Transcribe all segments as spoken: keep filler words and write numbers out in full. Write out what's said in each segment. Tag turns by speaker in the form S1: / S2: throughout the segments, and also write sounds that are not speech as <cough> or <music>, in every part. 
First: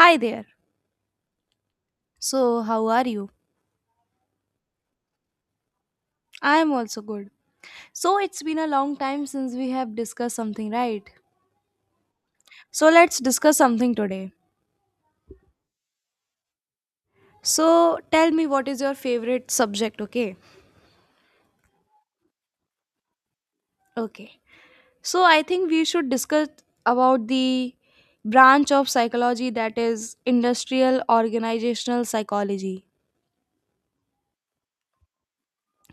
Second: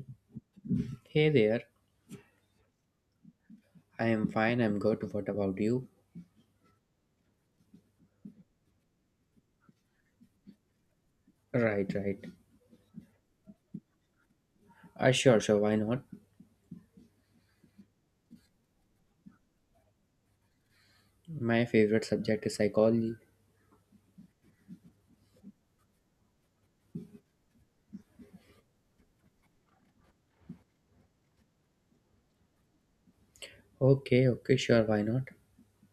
S1: Hi there.
S2: Hey there,
S1: So, how are you?
S2: I am fine, I'm good. What about you?
S1: I am also good. So, it's been a long time since we have discussed something, right?
S2: Right, right.
S1: So, let's discuss something today.
S2: Uh, sure, sure, why not?
S1: So, tell me what is your favorite subject, okay?
S2: My favorite subject is psychology.
S1: Okay. So, I think we should discuss about the branch of psychology that is industrial organizational psychology.
S2: Okay, okay, sure, why not?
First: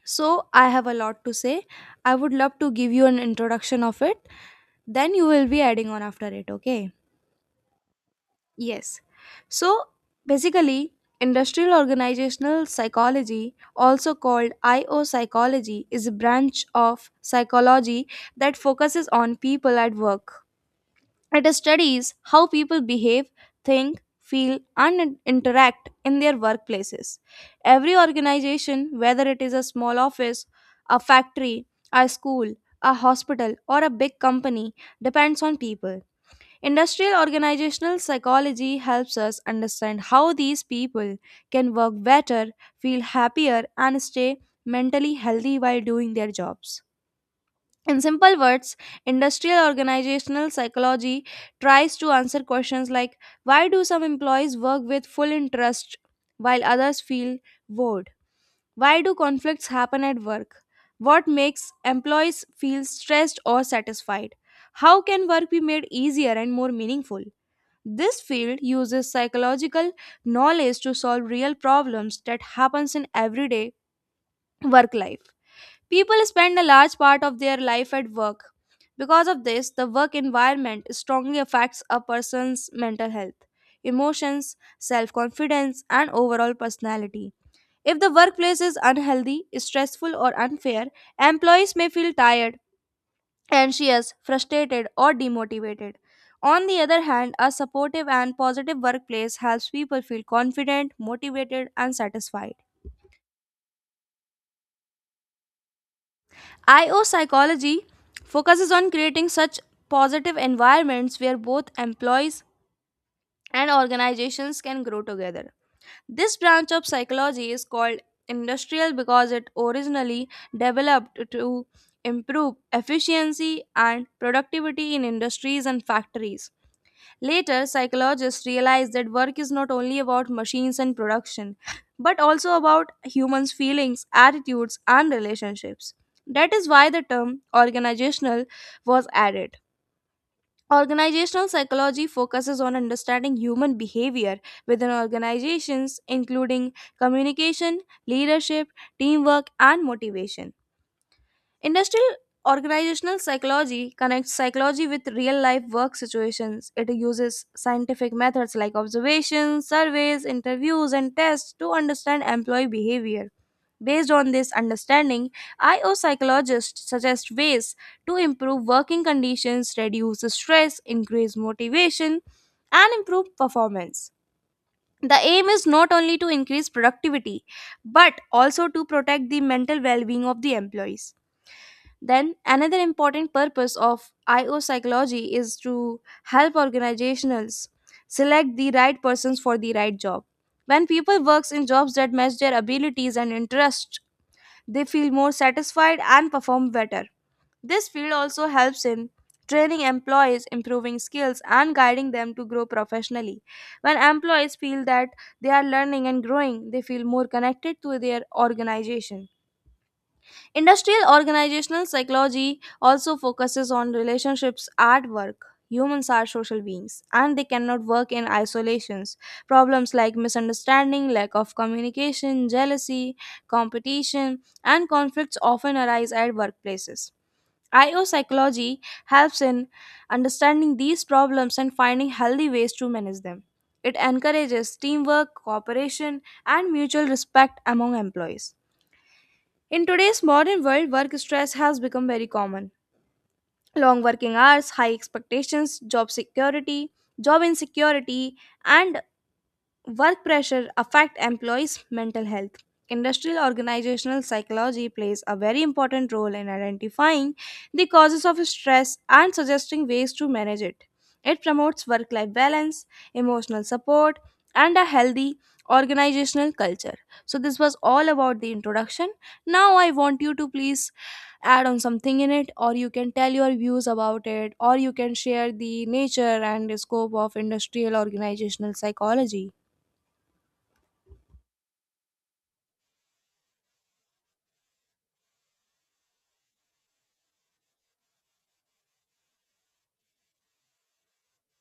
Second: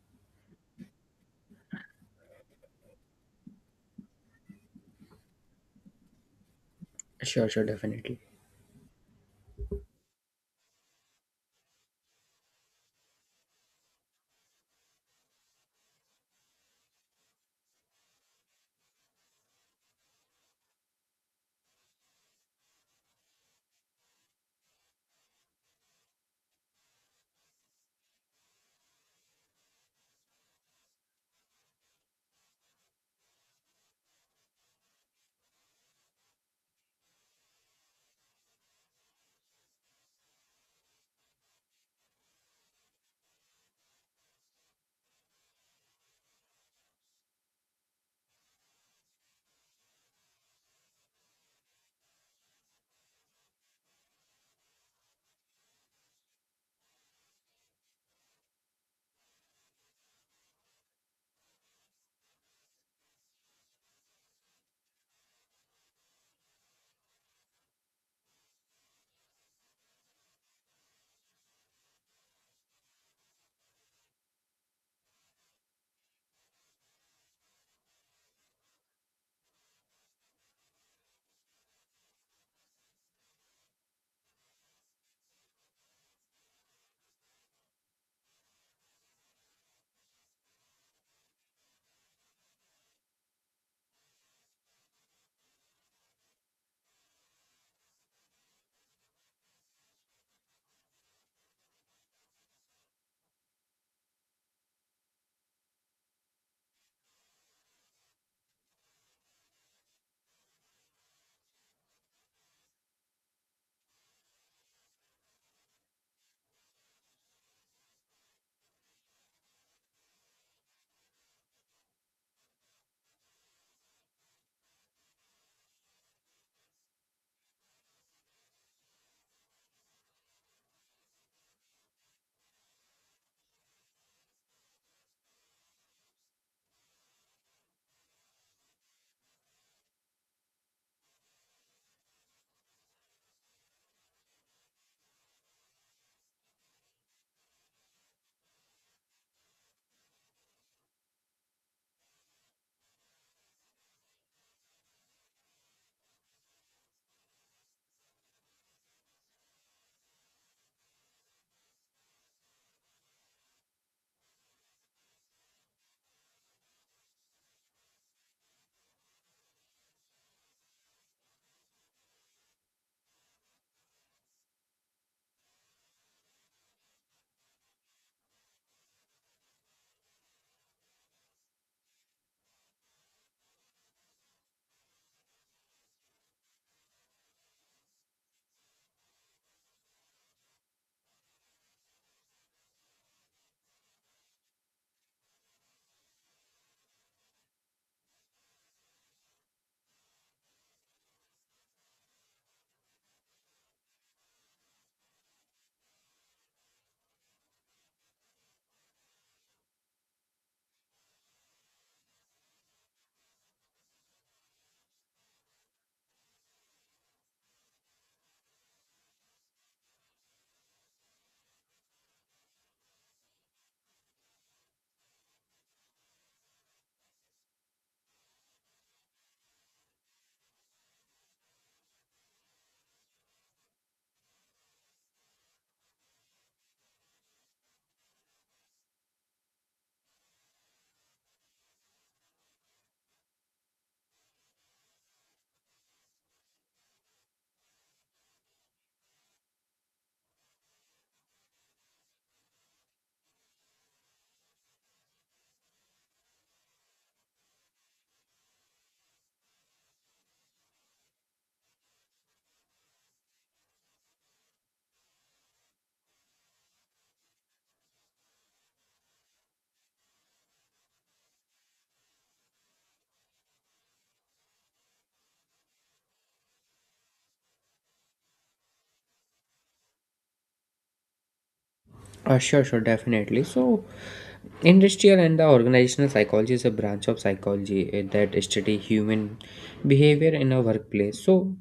S1: So, I have a lot to say. I would love to give you an introduction of it. Then you will be adding on after it, okay?
S2: Sure, sure, definitely.
S1: Yes. So basically, industrial organizational psychology, also called I O psychology, is a branch of psychology that focuses on people at work. It studies how people behave, think, feel, and interact in their workplaces. Every organization, whether it is a small office, a factory, a school, a hospital, or a big company, depends on people. Industrial organizational psychology helps us understand how these people can work better, feel happier, and stay mentally healthy while doing their jobs. In simple words, industrial organizational psychology tries to answer questions like why do some employees work with full interest while others feel bored? Why do conflicts happen at work? What makes employees feel stressed or satisfied? How can work be made easier and more meaningful? This field uses psychological knowledge to solve real problems that happens in everyday work life. People spend a large part of their life at work. Because of this, the work environment strongly affects a person's mental health, emotions, self-confidence, and overall personality. If the workplace is unhealthy, stressful, or unfair, employees may feel tired and she is frustrated or demotivated. On the other hand, a supportive and positive workplace helps people feel confident, motivated, and satisfied. I O psychology focuses on creating such positive environments where both employees and organizations can grow together. This branch of psychology is called industrial because it originally developed to improve efficiency and productivity in industries and factories. Later, psychologists realized that work is not only about machines and production, but also about humans' feelings, attitudes, and relationships. That is why the term organizational was added. Organizational psychology focuses on understanding human behavior within organizations, including communication, leadership, teamwork, and motivation. Industrial organizational psychology connects psychology with real life work situations. It uses scientific methods like observations, surveys, interviews, and tests to understand employee behavior. Based on this understanding, I O psychologists suggest ways to improve working conditions, reduce stress, increase motivation, and improve performance. The aim is not only to increase productivity but also to protect the mental well being of the employees. Then, another important purpose of I O psychology is to help organizations select the right persons for the right job. When people works in jobs that match their abilities and interests, they feel more satisfied and perform better. This field also helps in training employees, improving skills, and guiding them to grow professionally. When employees feel that they are learning and growing, they feel more connected to their organization. Industrial organizational psychology also focuses on relationships at work. Humans are social beings and they cannot work in isolations. Problems like misunderstanding, lack of communication, jealousy, competition, and conflicts often arise at workplaces. I O psychology helps in understanding these problems and finding healthy ways to manage them. It encourages teamwork, cooperation, and mutual respect among employees. In today's modern world, work stress has become very common. Long working hours, high expectations, job security, job insecurity, and work pressure affect employees' mental health. Industrial organizational psychology plays a very important role in identifying the causes of stress and suggesting ways to manage it. It promotes work life balance, emotional support, and a healthy organizational culture. So, this was all about the introduction. Now, I want you to please add on something in it, or you can tell your views about it, or you can share the nature and scope of industrial organizational psychology.
S2: Uh, sure, sure, definitely. So, industrial and the organizational psychology is a branch of psychology uh, that study human behavior in a workplace. So,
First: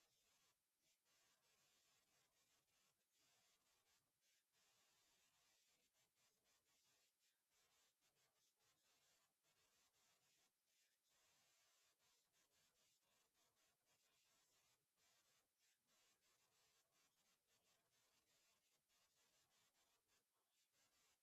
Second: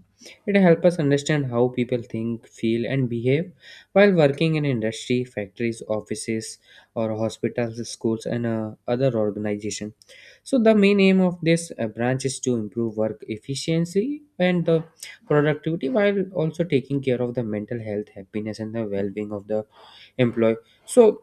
S2: it helps us understand how people think, feel, and behave while working in industry, factories, offices, or hospitals, schools, and uh, other organizations. So, the main aim of this uh, branch is to improve work efficiency and the productivity while also taking care of the mental health, happiness, and the well-being of the employ. So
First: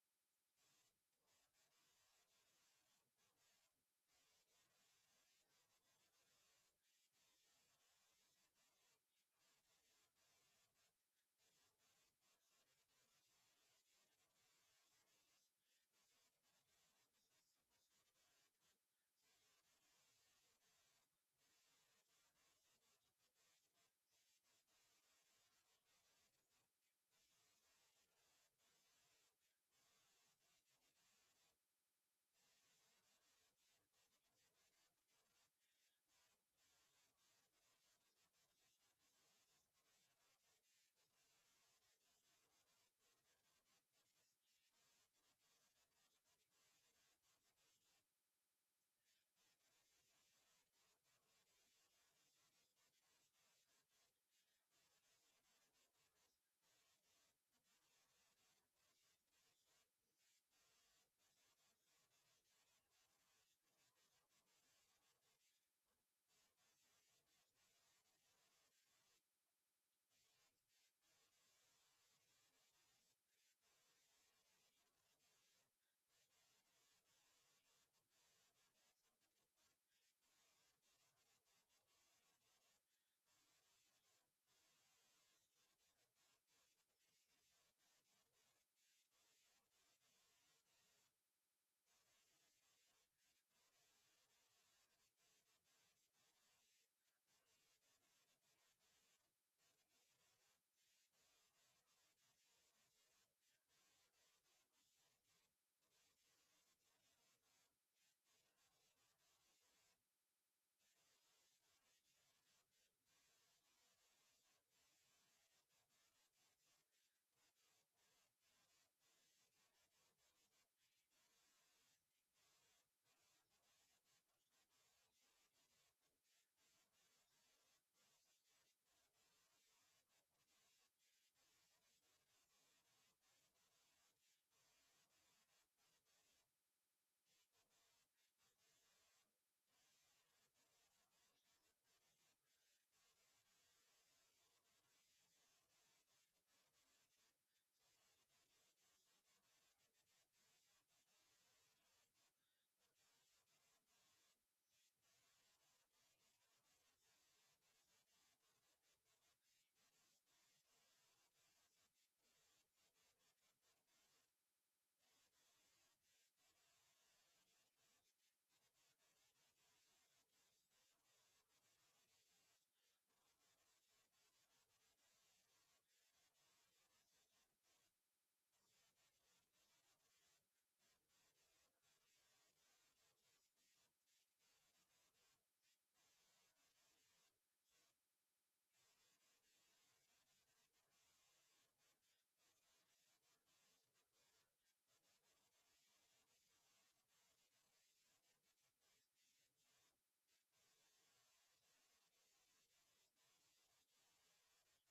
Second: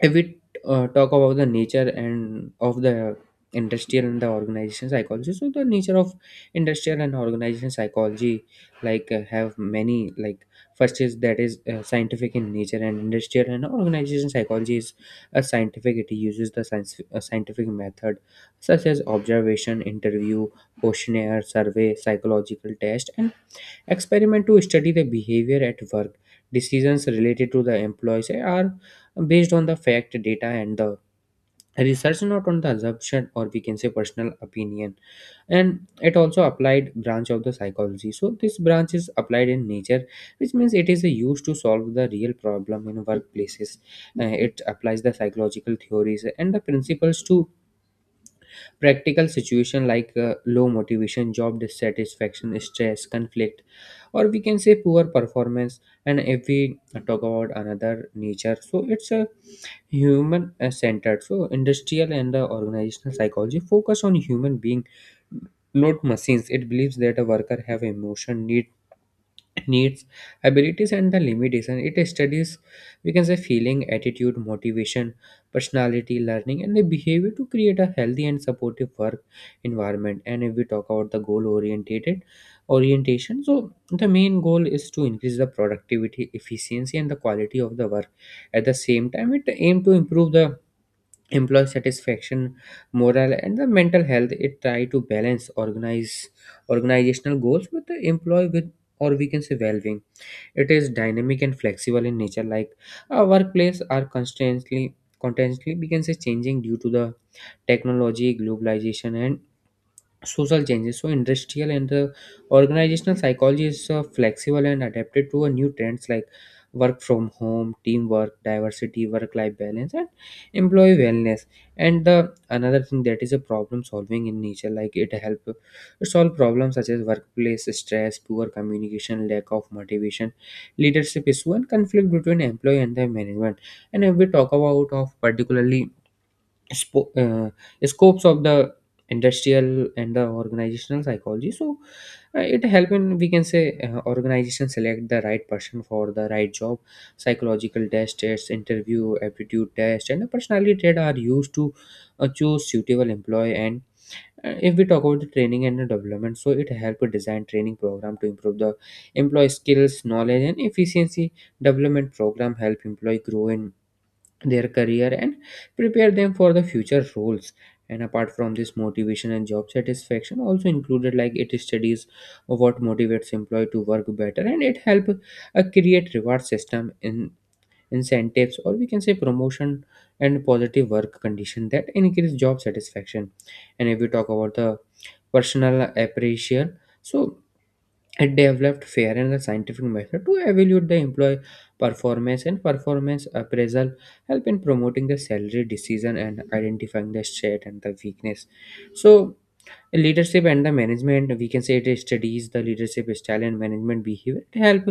S2: if we uh, talk about the nature and of the industrial and the organization psychology, so the nature of industrial and organization psychology like uh, have many, like first is that is uh, scientific in nature. And industrial and organization psychology is a scientific, it uses the science, a scientific method such as observation, interview, questionnaire, survey, psychological test, and experiment to study the behavior at work. Decisions related to the employees are based on the fact, data, and the research, not on the assumption, or we can say personal opinion. And it also applied branch of the psychology. So this branch is applied in nature, which means it is used to solve the real problem in workplaces. Uh, it applies the psychological theories and the principles to practical situation like uh, low motivation, job dissatisfaction, stress, conflict, or we can say poor performance. And if we talk about another nature, so it's a human uh, centered. So industrial and the organizational psychology focus on human being, not machines. It believes that a worker have emotion, need needs, abilities, and the limitation. It studies, we can say, feeling, attitude, motivation, personality, learning, and the behavior to create a healthy and supportive work environment. And if we talk about the goal oriented orientation, so the main goal is to increase the productivity, efficiency, and the quality of the work. At the same time, it aim to improve the employee satisfaction, morale, and the mental health. It try to balance organize organizational goals with the employee with, or we can say, well-being. It is dynamic and flexible in nature, like our workplace are constantly constantly, we can say, changing due to the technology, globalization, and social changes. So, industrial and the organizational psychology is uh, flexible and adapted to a new trends like work from home, teamwork, diversity, work-life balance, and employee wellness. And the another thing that is a problem solving in nature, like it help to solve problems such as workplace stress, poor communication, lack of motivation, leadership issue, and conflict between employee and the management. And if we talk about of particularly spo- uh, scopes of the industrial and the organizational psychology, so uh, it help in, we can say, uh, organization select the right person for the right job. Psychological test tests, interview, aptitude test, and the personality trait are used to uh, choose suitable employee. And uh, if we talk about the training and the development, so it help to design training program to improve the employee skills, knowledge, and efficiency. Development program help employee grow in their career and prepare them for the future roles. And apart from this, motivation and job satisfaction also included, like it studies what motivates employee to work better, and it help uh, create reward system in incentives, or we can say promotion, and positive work condition that increase job satisfaction. And if we talk about the personal appreciation, so it developed fair and a scientific method to evaluate the employee performance, and performance appraisal help in promoting the salary decision and identifying the strength and the weakness. So leadership and the management, we can say, it studies the leadership style and management behavior to help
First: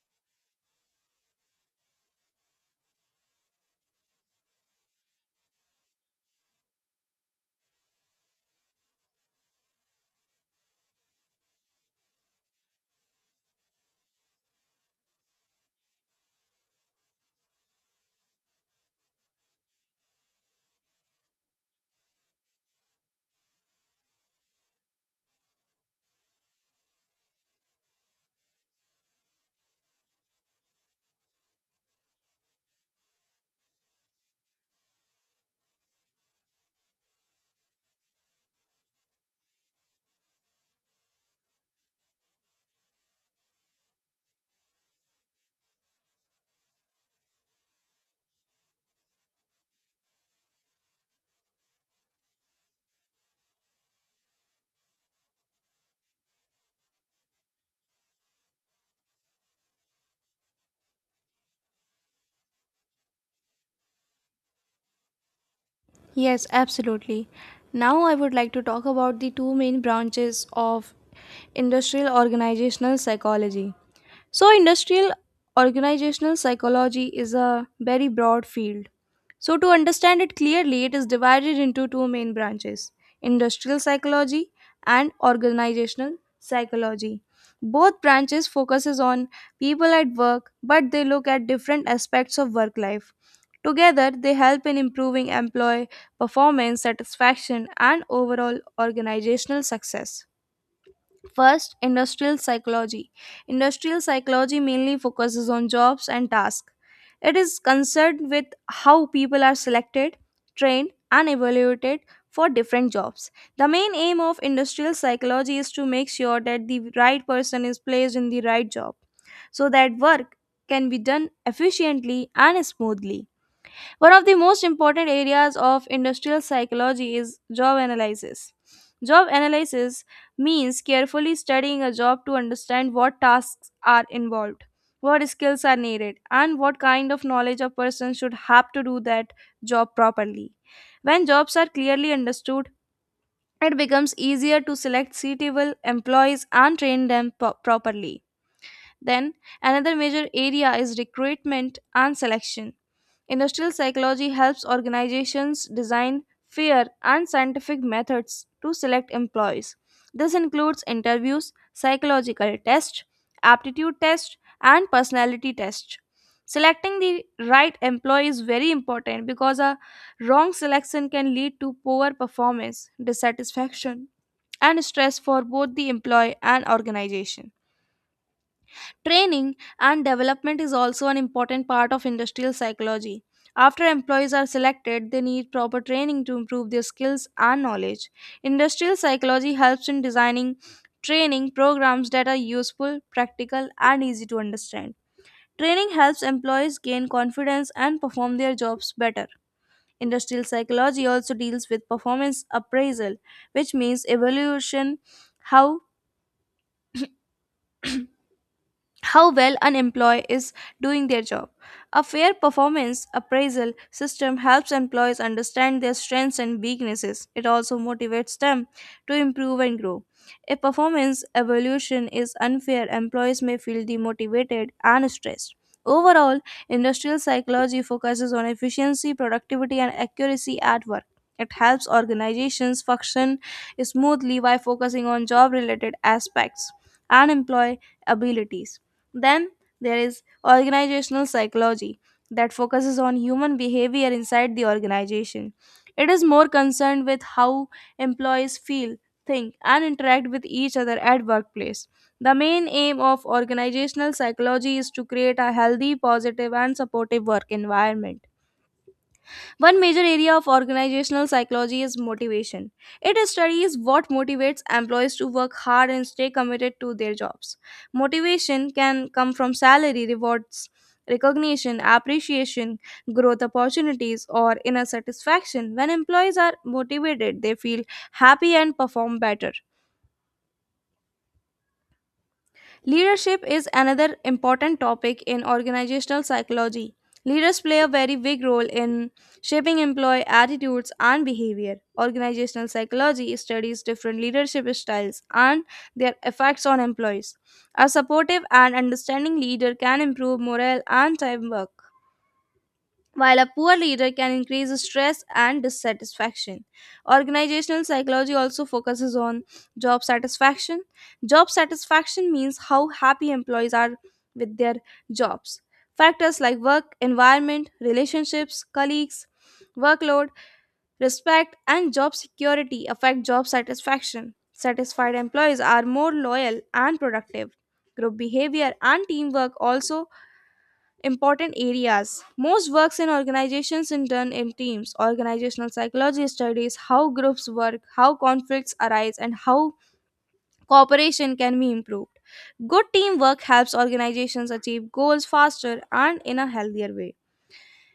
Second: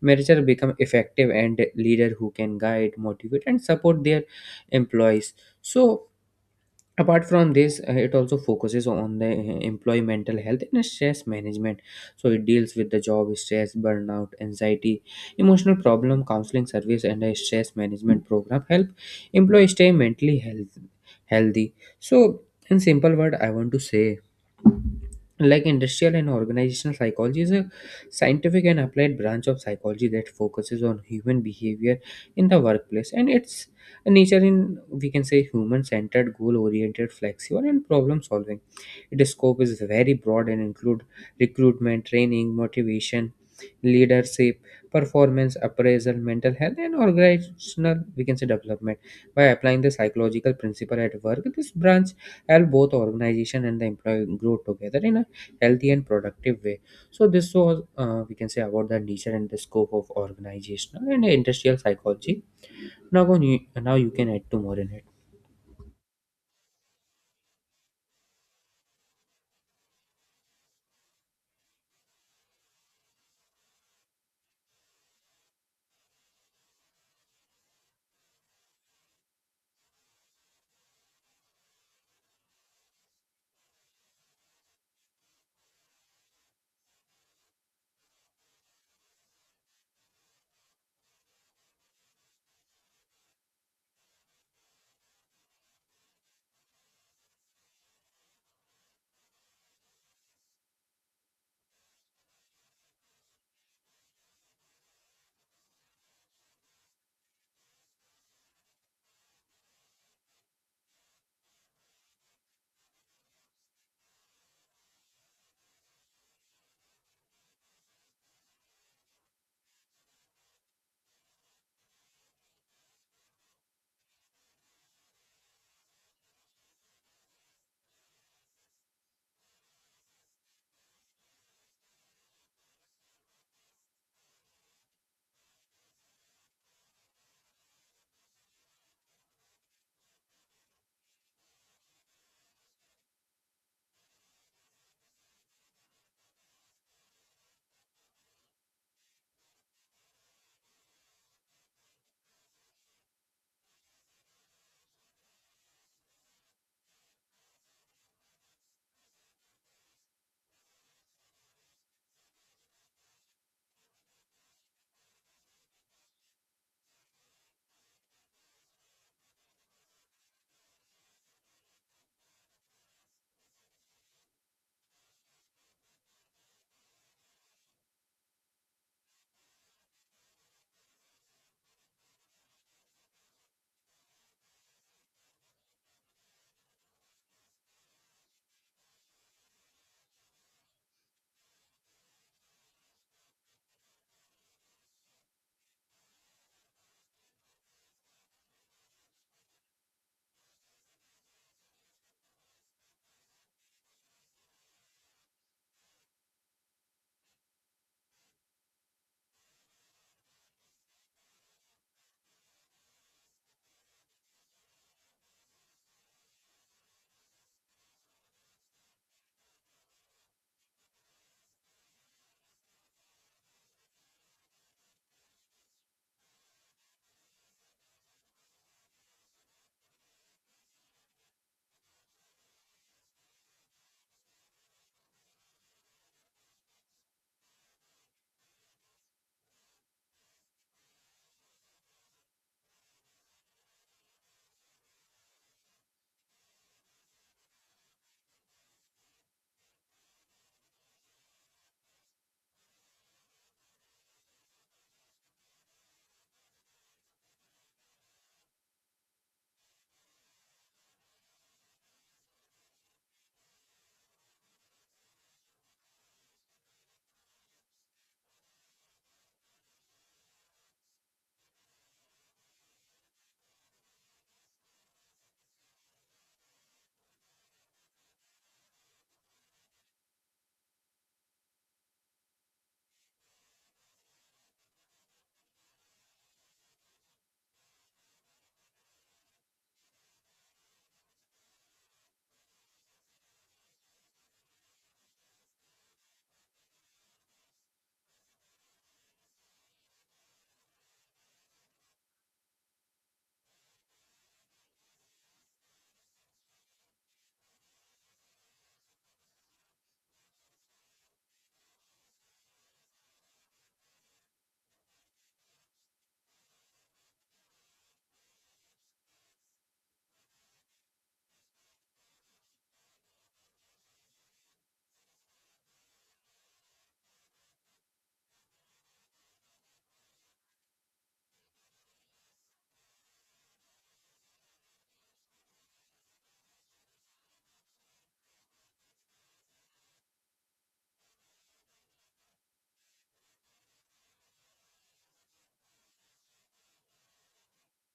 S2: manager become effective and leader who can guide, motivate, and support their employees. So apart from this, uh, it also focuses on the uh, employee mental health and stress management. So it deals with the job stress, burnout, anxiety, emotional problem. Counseling service and a stress management program help employees stay mentally health, healthy. So in simple word I want to say, like industrial and organizational psychology is a scientific and applied branch of psychology that focuses on human behavior in the workplace, and its nature in, we can say, human centered, goal oriented, flexible, and problem solving. Its scope is very broad and include recruitment, training, motivation, leadership, performance appraisal, mental health, and organizational, we can say, development. By applying the psychological principle at work, this branch help both organization and the employee grow together in a healthy and productive way. So this was uh, we can say about the nature and the scope of organizational and industrial psychology. Now, go- now you can add to more in it.
S1: Yes, absolutely. Now, I would like to talk about the two main branches of industrial organizational psychology. So, industrial organizational psychology is a very broad field, so to understand it clearly, it is divided into two main branches: industrial psychology and organizational psychology. Both branches focuses on people at work, but they look at different aspects of work life. Together, they help in improving employee performance, satisfaction, and overall organizational success. First, industrial psychology. Industrial psychology mainly focuses on jobs and tasks. It is concerned with how people are selected, trained, and evaluated for different jobs. The main aim of industrial psychology is to make sure that the right person is placed in the right job so that work can be done efficiently and smoothly. One of the most important areas of industrial psychology is job analysis. Job analysis means carefully studying a job to understand what tasks are involved, what skills are needed, and what kind of knowledge a person should have to do that job properly. When jobs are clearly understood, it becomes easier to select suitable employees and train them po- properly. Then, another major area is recruitment and selection. Industrial psychology helps organizations design fair and scientific methods to select employees. This includes interviews, psychological tests, aptitude tests, and personality tests. Selecting the right employee is very important because a wrong selection can lead to poor performance, dissatisfaction, and stress for both the employee and organization. Training and development is also an important part of industrial psychology. After employees are selected, they need proper training to improve their skills and knowledge. Industrial psychology helps in designing training programs that are useful, practical, and easy to understand. Training helps employees gain confidence and perform their jobs better. Industrial psychology also deals with performance appraisal, which means evaluation how how well an employee is doing their job. A fair performance appraisal system helps employees understand their strengths and weaknesses. It also motivates them to improve and grow. If performance evaluation is unfair, employees may feel demotivated and stressed. Overall, industrial psychology focuses on efficiency, productivity, and accuracy at work. It helps organizations function smoothly by focusing on job related aspects and employee abilities. Then there is organizational psychology that focuses on human behavior inside the organization. It is more concerned with how employees feel, think, and interact with each other at workplace. The main aim of organizational psychology is to create a healthy, positive, and supportive work environment. One major area of organizational psychology is motivation. It studies what motivates employees to work hard and stay committed to their jobs. Motivation can come from salary, rewards, recognition, appreciation, growth opportunities, or inner satisfaction. When employees are motivated, they feel happy and perform better. Leadership is another important topic in organizational psychology. Leaders play a very big role in shaping employee attitudes and behavior. Organizational psychology studies different leadership styles and their effects on employees. A supportive and understanding leader can improve morale and teamwork while a poor leader can increase stress and dissatisfaction. Organizational psychology also focuses on job satisfaction. Job satisfaction means how happy employees are with their jobs. Factors like work environment, relationships, colleagues, workload, respect, and job security affect job satisfaction. Satisfied employees are more loyal and productive. Group behavior and teamwork also important areas. Most works in organizations in turn in teams. Organizational psychology studies how groups work, how conflicts arise, and how cooperation can be improved. Good teamwork helps organizations achieve goals faster and in a healthier way.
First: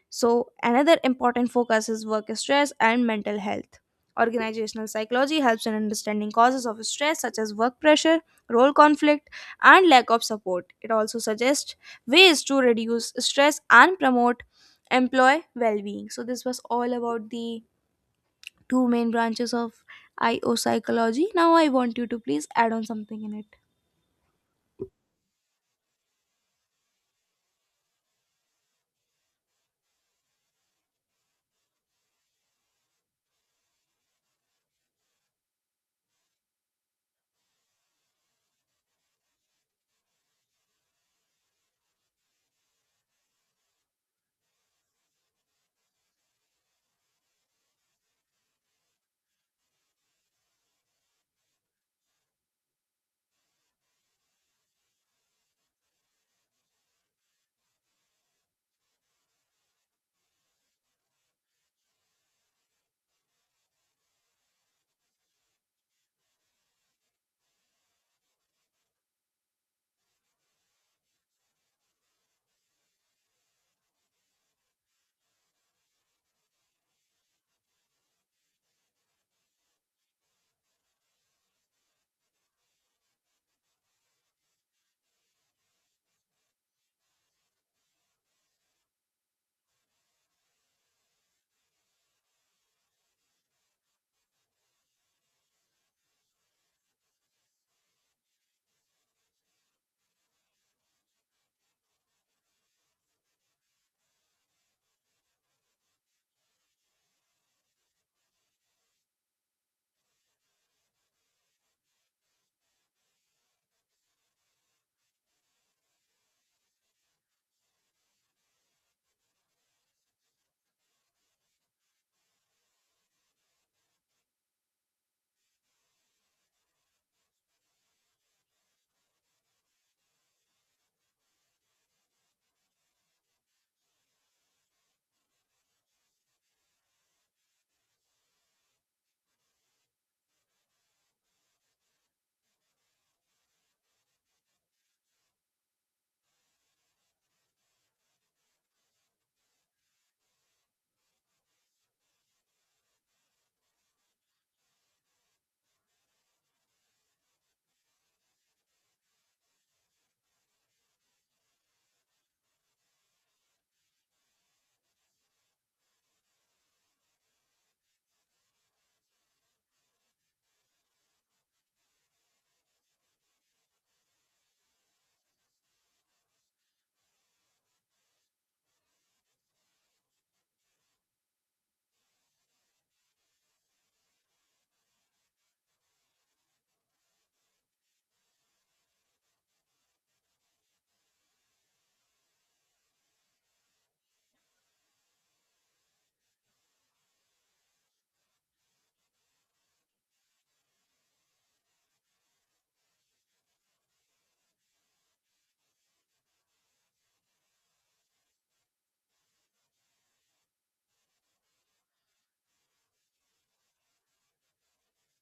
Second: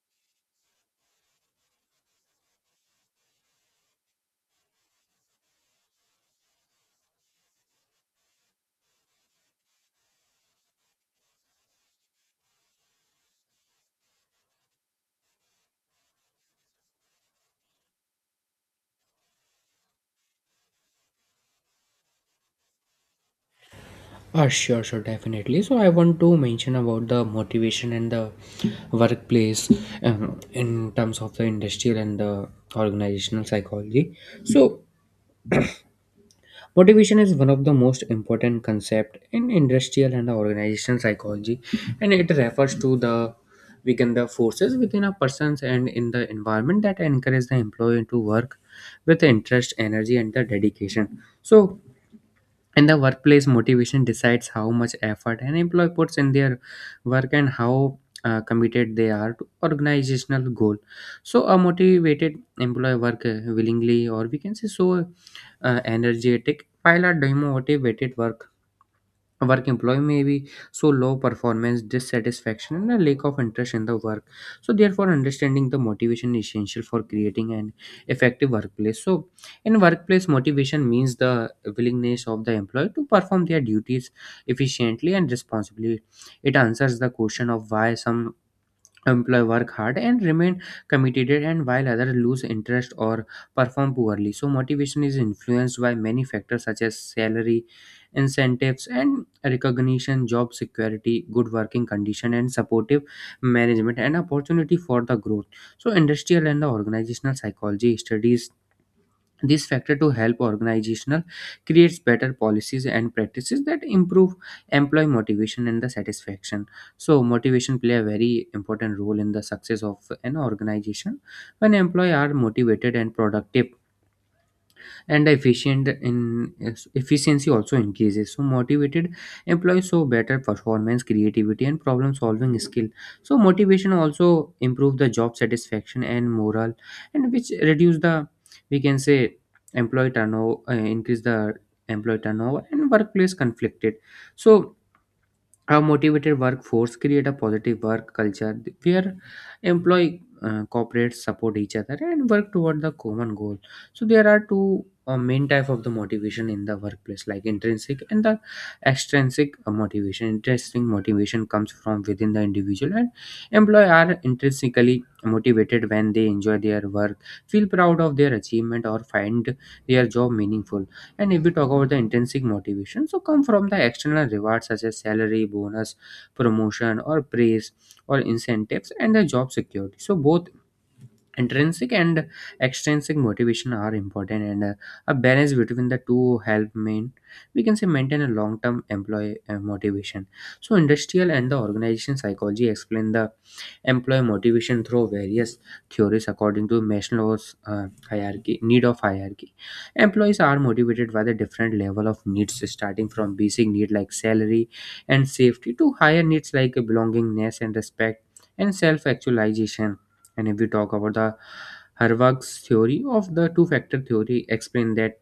S1: So, another important focus is work stress and mental health. Organizational psychology helps in understanding causes of stress such as work pressure, role conflict, and lack of support. It also suggests ways to reduce stress and promote employee well being. So, this was all about the two main branches of I O psychology. Now, I want you to please add on something in it.
S2: Uh, sure, sure, definitely. So I want to mention about the motivation and the workplace um, in terms of the industrial and the organizational psychology. So <clears throat> motivation is one of the most important concept in industrial and the organizational psychology, and it refers to the within the forces within a person's and in the environment that encourage the employee to work with interest, energy, and the dedication. So and the workplace motivation decides how much effort an employee puts in their work and how uh, committed they are to organizational goal. So a motivated employee work uh, willingly, or we can say, so uh, energetic, while a demotivated work work employee may be so low performance, dissatisfaction, and a lack of interest in the work. So therefore understanding the motivation is essential for creating an effective workplace. So in workplace, motivation means the willingness of the employee to perform their duties efficiently and responsibly. It answers the question of why some employee work hard and remain committed, and while others lose interest or perform poorly. So motivation is influenced by many factors such as salary, incentives, and recognition, job security, good working condition, and supportive management, and opportunity for the growth. So industrial and the organizational psychology studies this factor to help organizational creates better policies and practices that improve employee motivation and the satisfaction. So motivation play a very important role in the success of an organization. When employees are motivated and productive and efficient in, efficiency also increases. So motivated employees show better performance, creativity, and problem solving skill. So motivation also improve the job satisfaction and morale, and which reduce the, we can say, employee turnover, uh, increase the employee turnover and workplace conflicted. So a motivated workforce create a positive work culture where employee uh, cooperates, support each other, and work toward the common goal. So there are two uh, main type of the motivation in the workplace, like intrinsic and the extrinsic uh, motivation. Intrinsic motivation comes from within the individual, and employee are intrinsically motivated when they enjoy their work, feel proud of their achievement, or find their job meaningful. And if we talk about the intrinsic motivation, so come from the external rewards such as salary, bonus, promotion, or praise, or incentives, and the job security. So both intrinsic and extrinsic motivation are important, and uh, a balance between the two help main we can say maintain a long-term employee uh, motivation. So industrial and the organization psychology explain the employ motivation through various theories. According to Maslow's uh, hierarchy need of hierarchy, employees are motivated by the different level of needs, starting from basic need like salary and safety to higher needs like belongingness and respect and self-actualization. And if we talk about the Harvard's theory of the two-factor theory, explain that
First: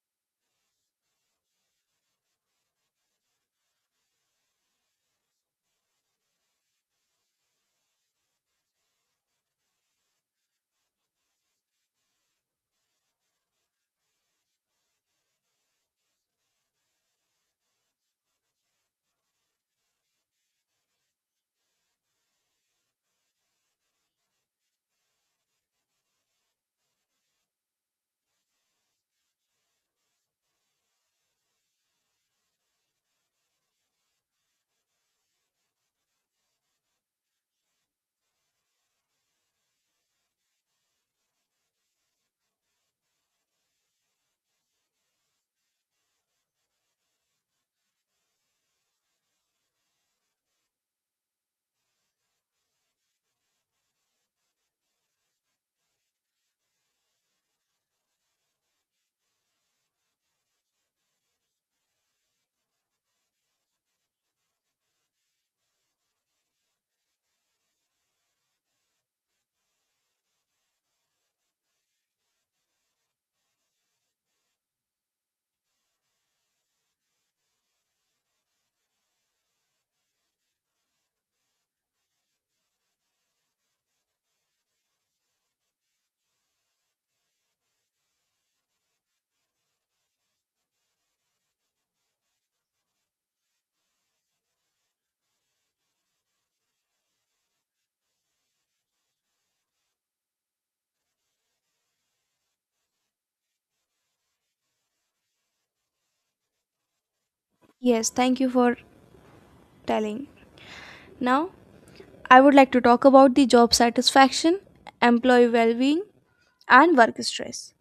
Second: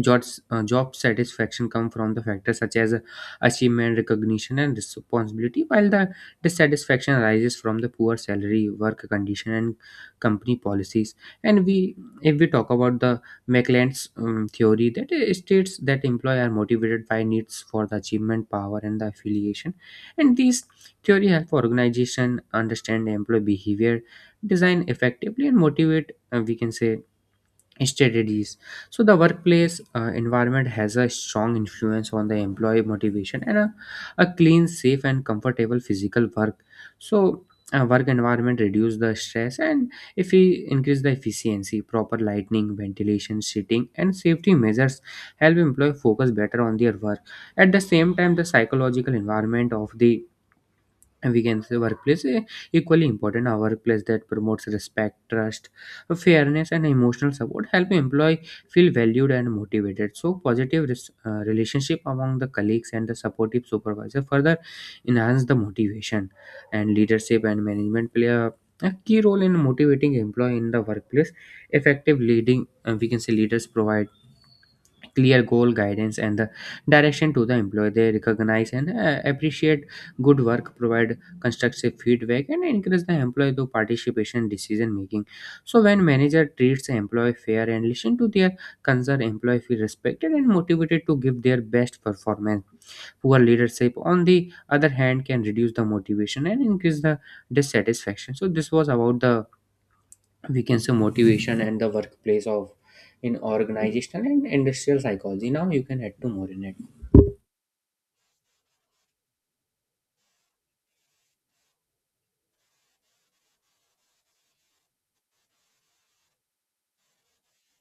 S2: jobs, uh, job satisfaction come from the factors such as achievement, recognition, and responsibility, while the dissatisfaction arises from the poor salary, work condition, and company policies. And we, if we talk about the McLean's um, theory, that uh, states that employees are motivated by needs for the achievement, power, and the affiliation. And these theory help organization understand employee behavior, design effectively, and motivate. Uh, we can say strategies. So the workplace uh, environment has a strong influence on the employee motivation and a, a clean, safe, and comfortable physical work. So uh, work environment reduce the stress, and if we increase the efficiency, proper lighting, ventilation, seating, and safety measures help employee focus better on their work. At the same time, the psychological environment of the, and we can say workplace eh, equally important. A workplace that promotes respect, trust, fairness, and emotional support help employee feel valued and motivated. So positive res- uh, relationship among the colleagues and the supportive supervisor further enhance the motivation. And leadership and management play a a key role in motivating employee in the workplace. Effective leading, uh, we can say leaders provide clear goal, guidance, and the direction to the employee. They recognize and uh, appreciate good work, provide constructive feedback, and encourage the employee to participation in decision making. So when manager treats the employee fair and listen to their concern, employee feel respected and motivated to give their best performance. Poor leadership, on the other hand, can reduce the motivation and increase the dissatisfaction. So this was about the, we can say, motivation and the workplace of in organizational and industrial psychology. Now you can add to more in it.
S1: Yes, thank you for telling. Now, I would like to talk about the job satisfaction, employee well being, and work stress.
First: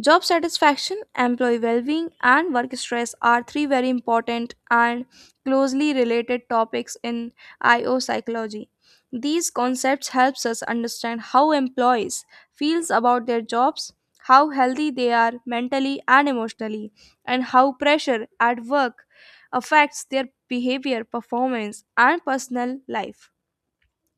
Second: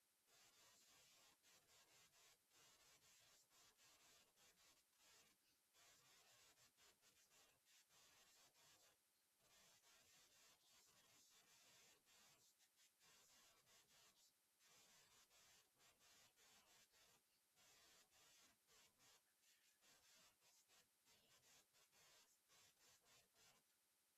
S1: Job satisfaction, employee well being, and work stress are three very important and closely related topics in I O psychology. These concepts helps us understand how employees feels about their jobs, how healthy they are mentally and emotionally, and how pressure at work affects their behavior, performance, and personal life.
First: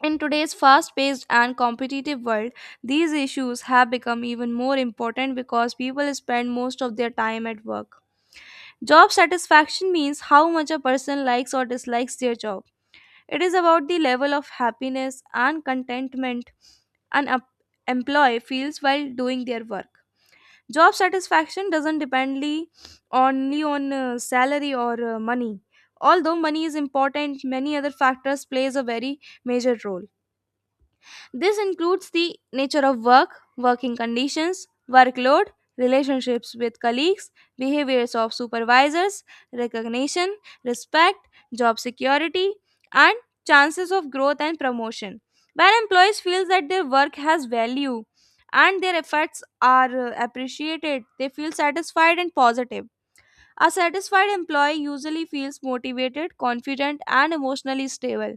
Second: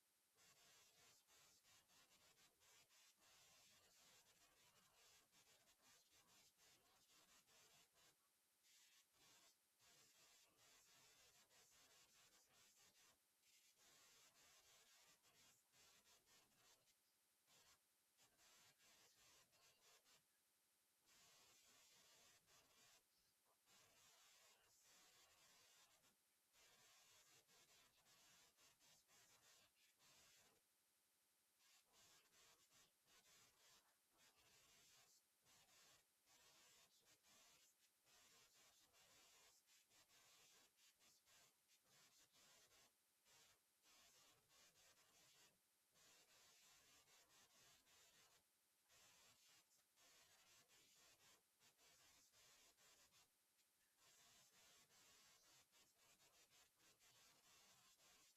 S1: In today's fast paced and competitive world, these issues have become even more important because people spend most of their time at work. Job satisfaction means how much a person likes or dislikes their job. It is about the level of happiness and contentment an em- employee feels while doing their work. Job satisfaction doesn't depend li- only on uh, salary or uh, money. Although money is important, many other factors plays a very major role. This includes the nature of work, working conditions, workload, relationships with colleagues, behaviors of supervisors, recognition, respect, job security, and chances of growth and promotion. When employees feel that their work has value and their efforts are uh, appreciated, they feel satisfied and positive. A satisfied employee usually feels motivated, confident, and emotionally stable.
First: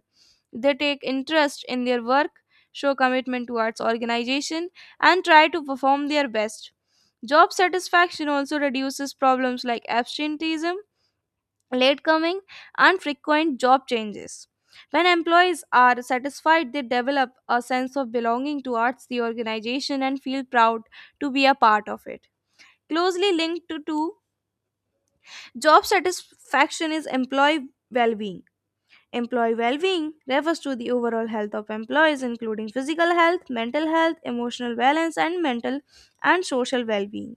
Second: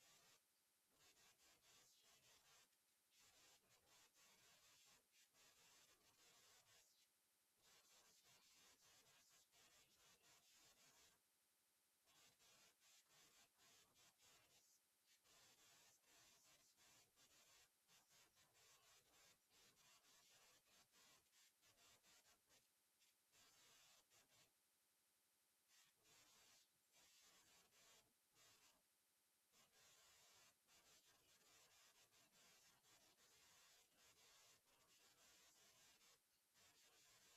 S1: They take interest in their work, show commitment towards organization, and try to perform their best. Job satisfaction also reduces problems like absenteeism, latecoming, and frequent job changes. When employees are satisfied, they develop a sense of belonging towards the organization and feel proud to be a part of it. Closely linked to, to job satisfaction is employee well being. Employee well being refers to the overall health of employees, including physical health, mental health, emotional balance, and mental and social well being.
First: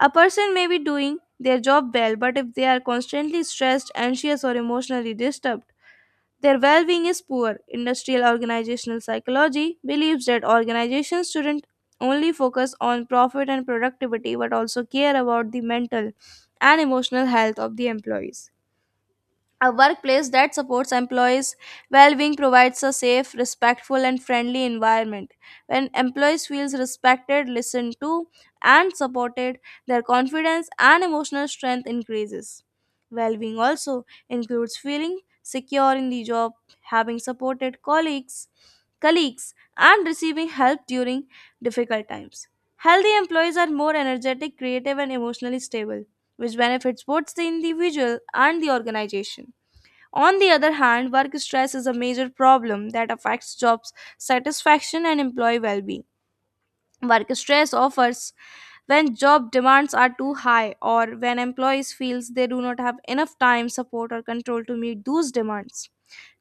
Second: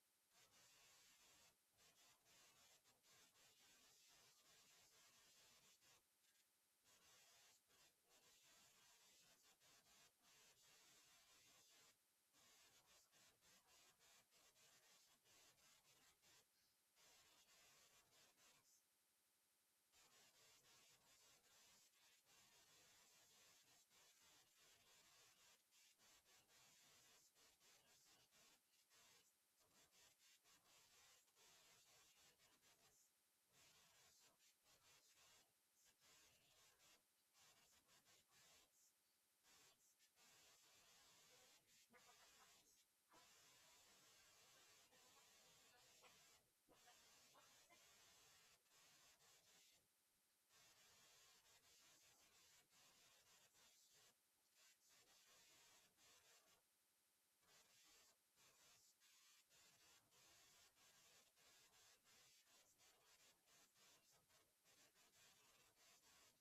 S1: A person may be doing their job well, but if they are constantly stressed, anxious, or emotionally disturbed, their well being is poor. Industrial organizational psychology believes that organizations shouldn't only focus on profit and productivity but also care about the mental and emotional health of the employees. A workplace that supports employees' well being provides a safe, respectful, and friendly environment. When employees feel respected, listened to, and supported, their confidence and emotional strength increases. Well being also includes feeling secure in the job, having supported colleagues, colleagues, and receiving help during difficult times. Healthy employees are more energetic, creative, and emotionally stable, which benefits both the individual and the organization. On the other hand, work stress is a major problem that affects job satisfaction and employee well being. Work stress offers when job demands are too high or when employees feels they do not have enough time support or control to meet those demands.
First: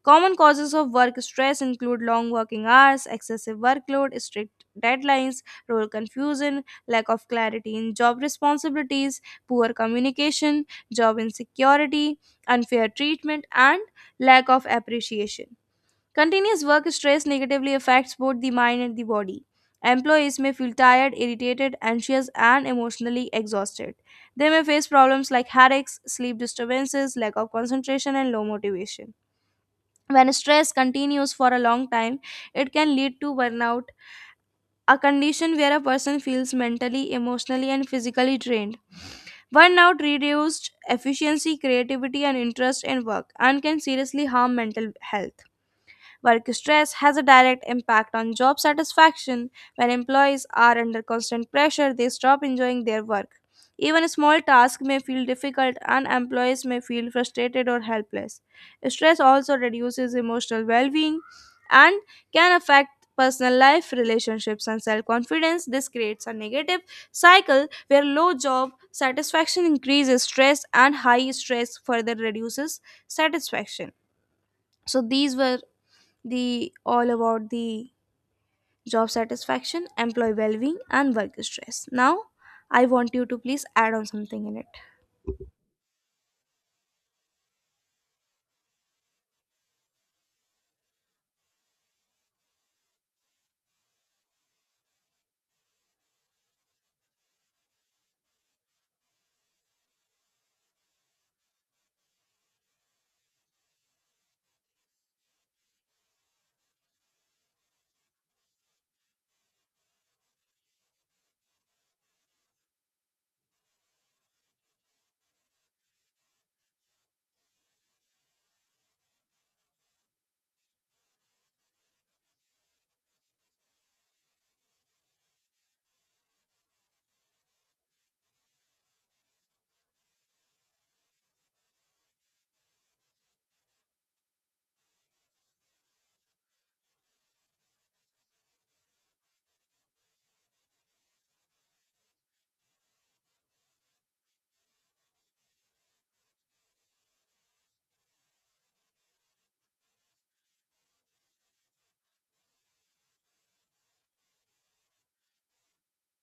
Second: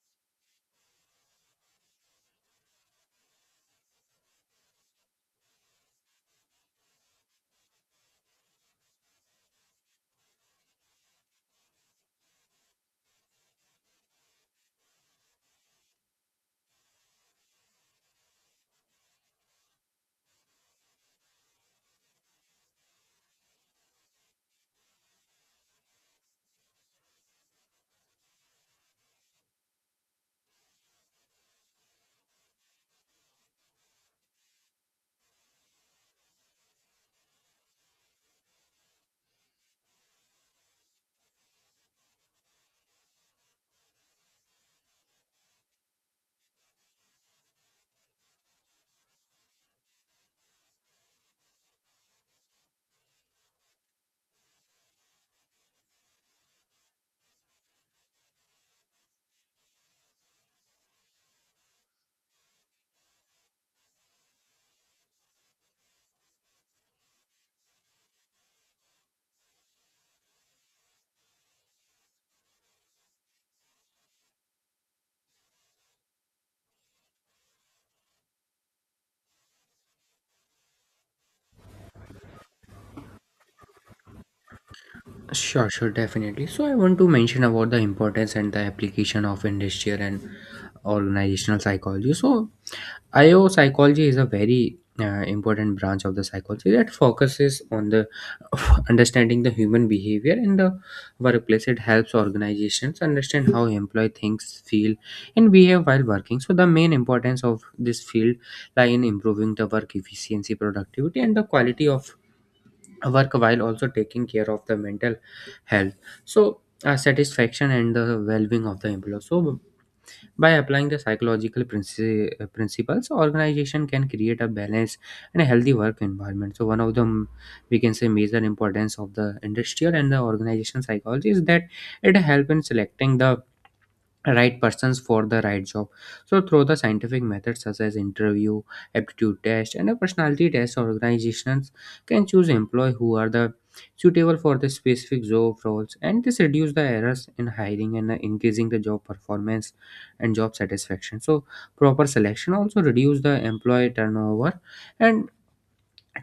S1: Common causes of work stress include long working hours, excessive workload, strict deadlines, role confusion, lack of clarity in job responsibilities, poor communication, job insecurity, unfair treatment, and lack of appreciation. Continuous work stress negatively affects both the mind and the body. Employees may feel tired, irritated, anxious, and emotionally exhausted. They may face problems like headaches, sleep disturbances, lack of concentration, and low motivation. When stress continues for a long time, it can lead to burnout, a condition where a person feels mentally, emotionally, and physically drained. Burnout reduced efficiency, creativity, and interest in work and can seriously harm mental health. Work stress has a direct impact on job satisfaction. When employees are under constant pressure, they stop enjoying their work. Even small tasks may feel difficult, and employees may feel frustrated or helpless. Stress also reduces emotional well being and can affect personal life, relationships, and self confidence. This creates a negative cycle where low job satisfaction increases stress, and high stress further reduces satisfaction. So, these were the all about the job satisfaction, employee well-being, and work stress. Now, I want you to please add on something in it
S2: Sure, sure, definitely. So I want to mention about the importance and the application of industrial and organizational psychology. So I O psychology is a very uh, important branch of the psychology that focuses on the <laughs> understanding the human behavior in the workplace. It helps organizations understand how employee thinks, feel, and behave while working. So the main importance of this field lie in improving the work efficiency, productivity, and the quality of work, while also taking care of the mental health. So uh, satisfaction and the well-being of the employee. So by applying the psychological princi- uh, principles, organization can create a balanced and a healthy work environment. So one of the mm, we can say major importance of the industrial and the organization psychology is that it help in selecting the right persons for the right job. So through the scientific methods such as interview, aptitude test, and a personality test, organizations can choose employee who are the suitable for the specific job roles, and this reduce the errors in hiring and uh, increasing the job performance and job satisfaction. So proper selection also reduce the employee turnover and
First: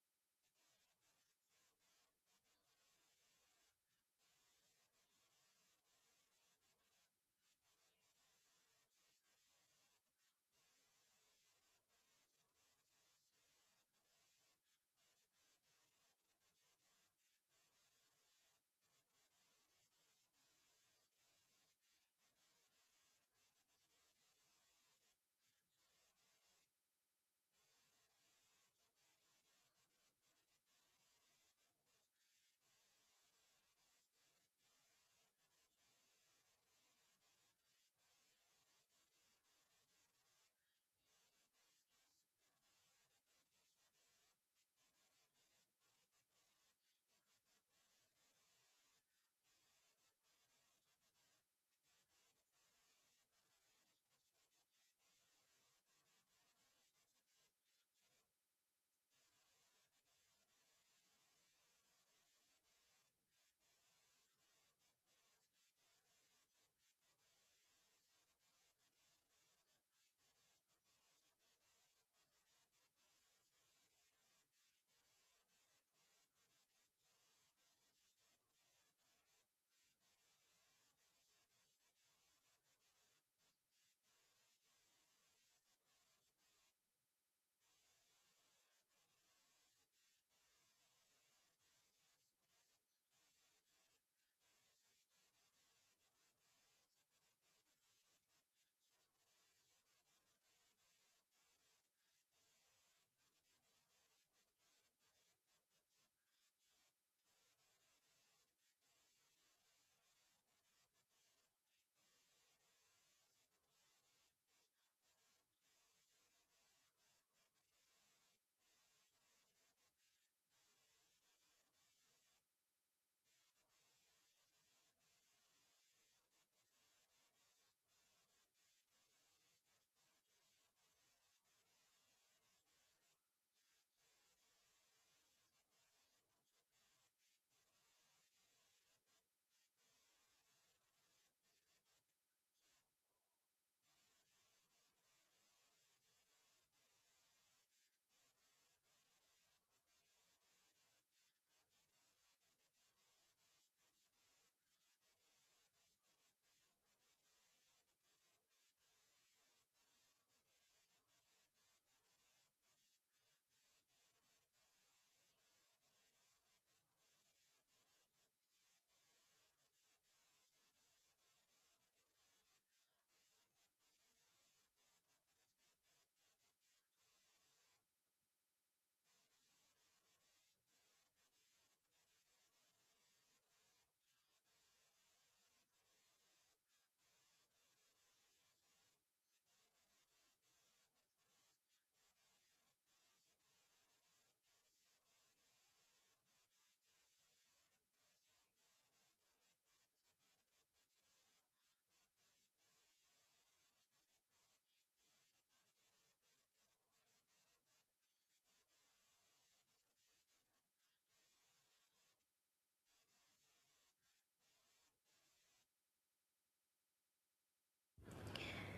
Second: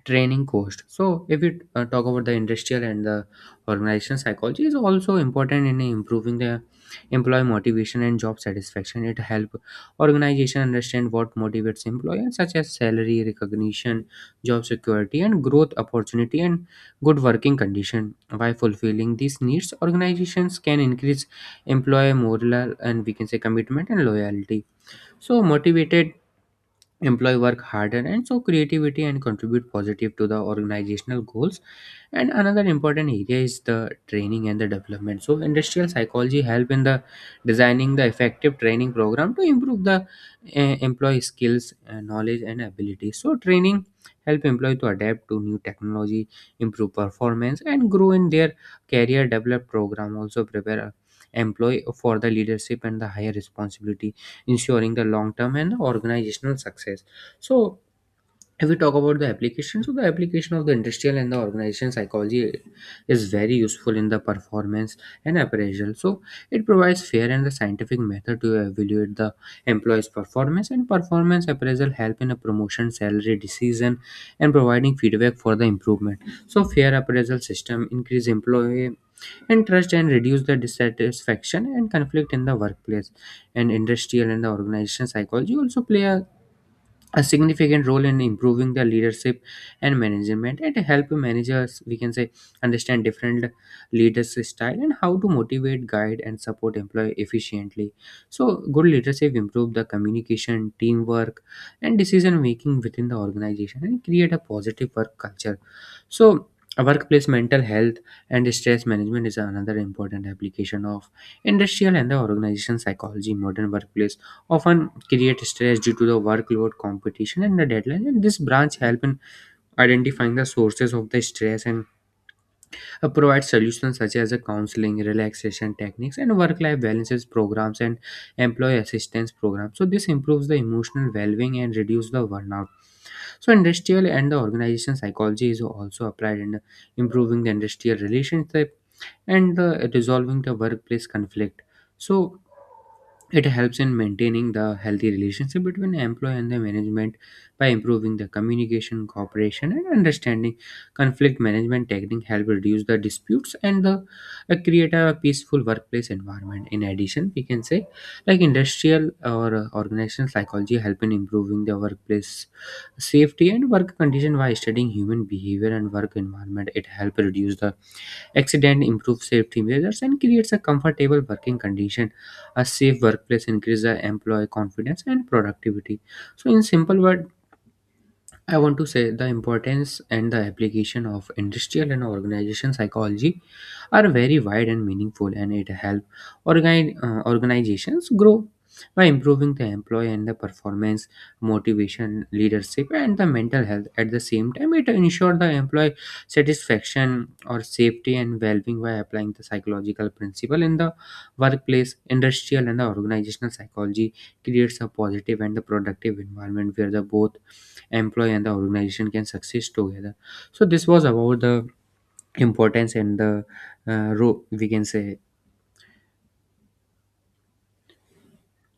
S2: training cost. So if we uh, talk about the industrial and the organization psychology, is also important in improving the employee motivation and job satisfaction. It help organization understand what motivates employees, such as salary, recognition, job security, and growth opportunity, and good working condition. By fulfilling these needs, organizations can increase employee morale and, we can say, commitment and loyalty. So motivated employee work harder and so creativity and contribute positive to the organizational goals. And another important area is the training and the development. So industrial psychology help in the designing the effective training program to improve the uh, employee skills, uh, knowledge, and abilities. So training help employee to adapt to new technology, improve performance, and grow in their career. Develop program also prepare a employee for the leadership and the higher responsibility, ensuring the long term and organizational success. So if we talk about the application, so the application of the industrial and the organization psychology is very useful in the performance and appraisal. So it provides fair and the scientific method to evaluate the employee's performance, and performance appraisal help in a promotion, salary decision, and providing feedback for the improvement. So fair appraisal system increase employee and trust and reduce the dissatisfaction and conflict in the workplace. And industrial and the organizational psychology also play a a significant role in improving the leadership and management, and help managers, we can say, understand different leaders style and how to motivate, guide, and support employee efficiently. So good leadership improve the communication, teamwork, and decision making within the organization and create a positive work culture. So a workplace mental health and stress management is another important application of industrial and the organization psychology. Modern workplace often create stress due to the workload, competition, and the deadline. And this branch help in identifying the sources of the stress and uh, provide solutions such as a counseling, relaxation techniques, and work-life balances programs, and employee assistance programs. So this improves the emotional well-being and reduce the burnout. So industrial and the organization psychology is also applied in improving the industrial relationship and the resolving the workplace conflict. So it helps in maintaining the healthy relationship between employee and the management by improving the communication, cooperation, and understanding. Conflict management technique help reduce the disputes and the uh, create a peaceful workplace environment. In addition, we can say, like, industrial or uh, organizational psychology help in improving the workplace safety and work condition by studying human behavior and work environment. It help reduce the accident, improves safety measures, and creates a comfortable working condition. A safe workplace increases employee confidence and productivity. So, in simple word, I want to say the importance and the application of industrial and organization psychology are very wide and meaningful, and it help organi- uh, organizations grow by improving the employee and the performance, motivation, leadership, and the mental health. At the same time, it ensure the employee satisfaction or safety and well-being by applying the psychological principle in the workplace. Industrial and the organizational psychology creates a positive and the productive environment where the both employee and the organization can succeed together. So this was about the importance and the uh, ro- we can say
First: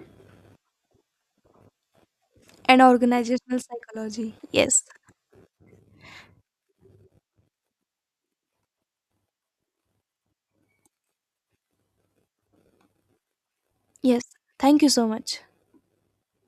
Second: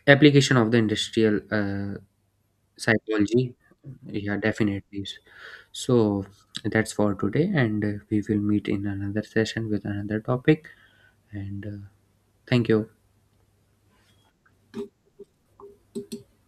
S2: application of the industrial uh,
S1: and
S2: psychology.
S1: organizational psychology.
S2: Yeah,
S1: Yes,
S2: definitely. So that's for today, and uh, we will meet in another session with another topic, and uh, thank you.
S1: yes. Thank you so much.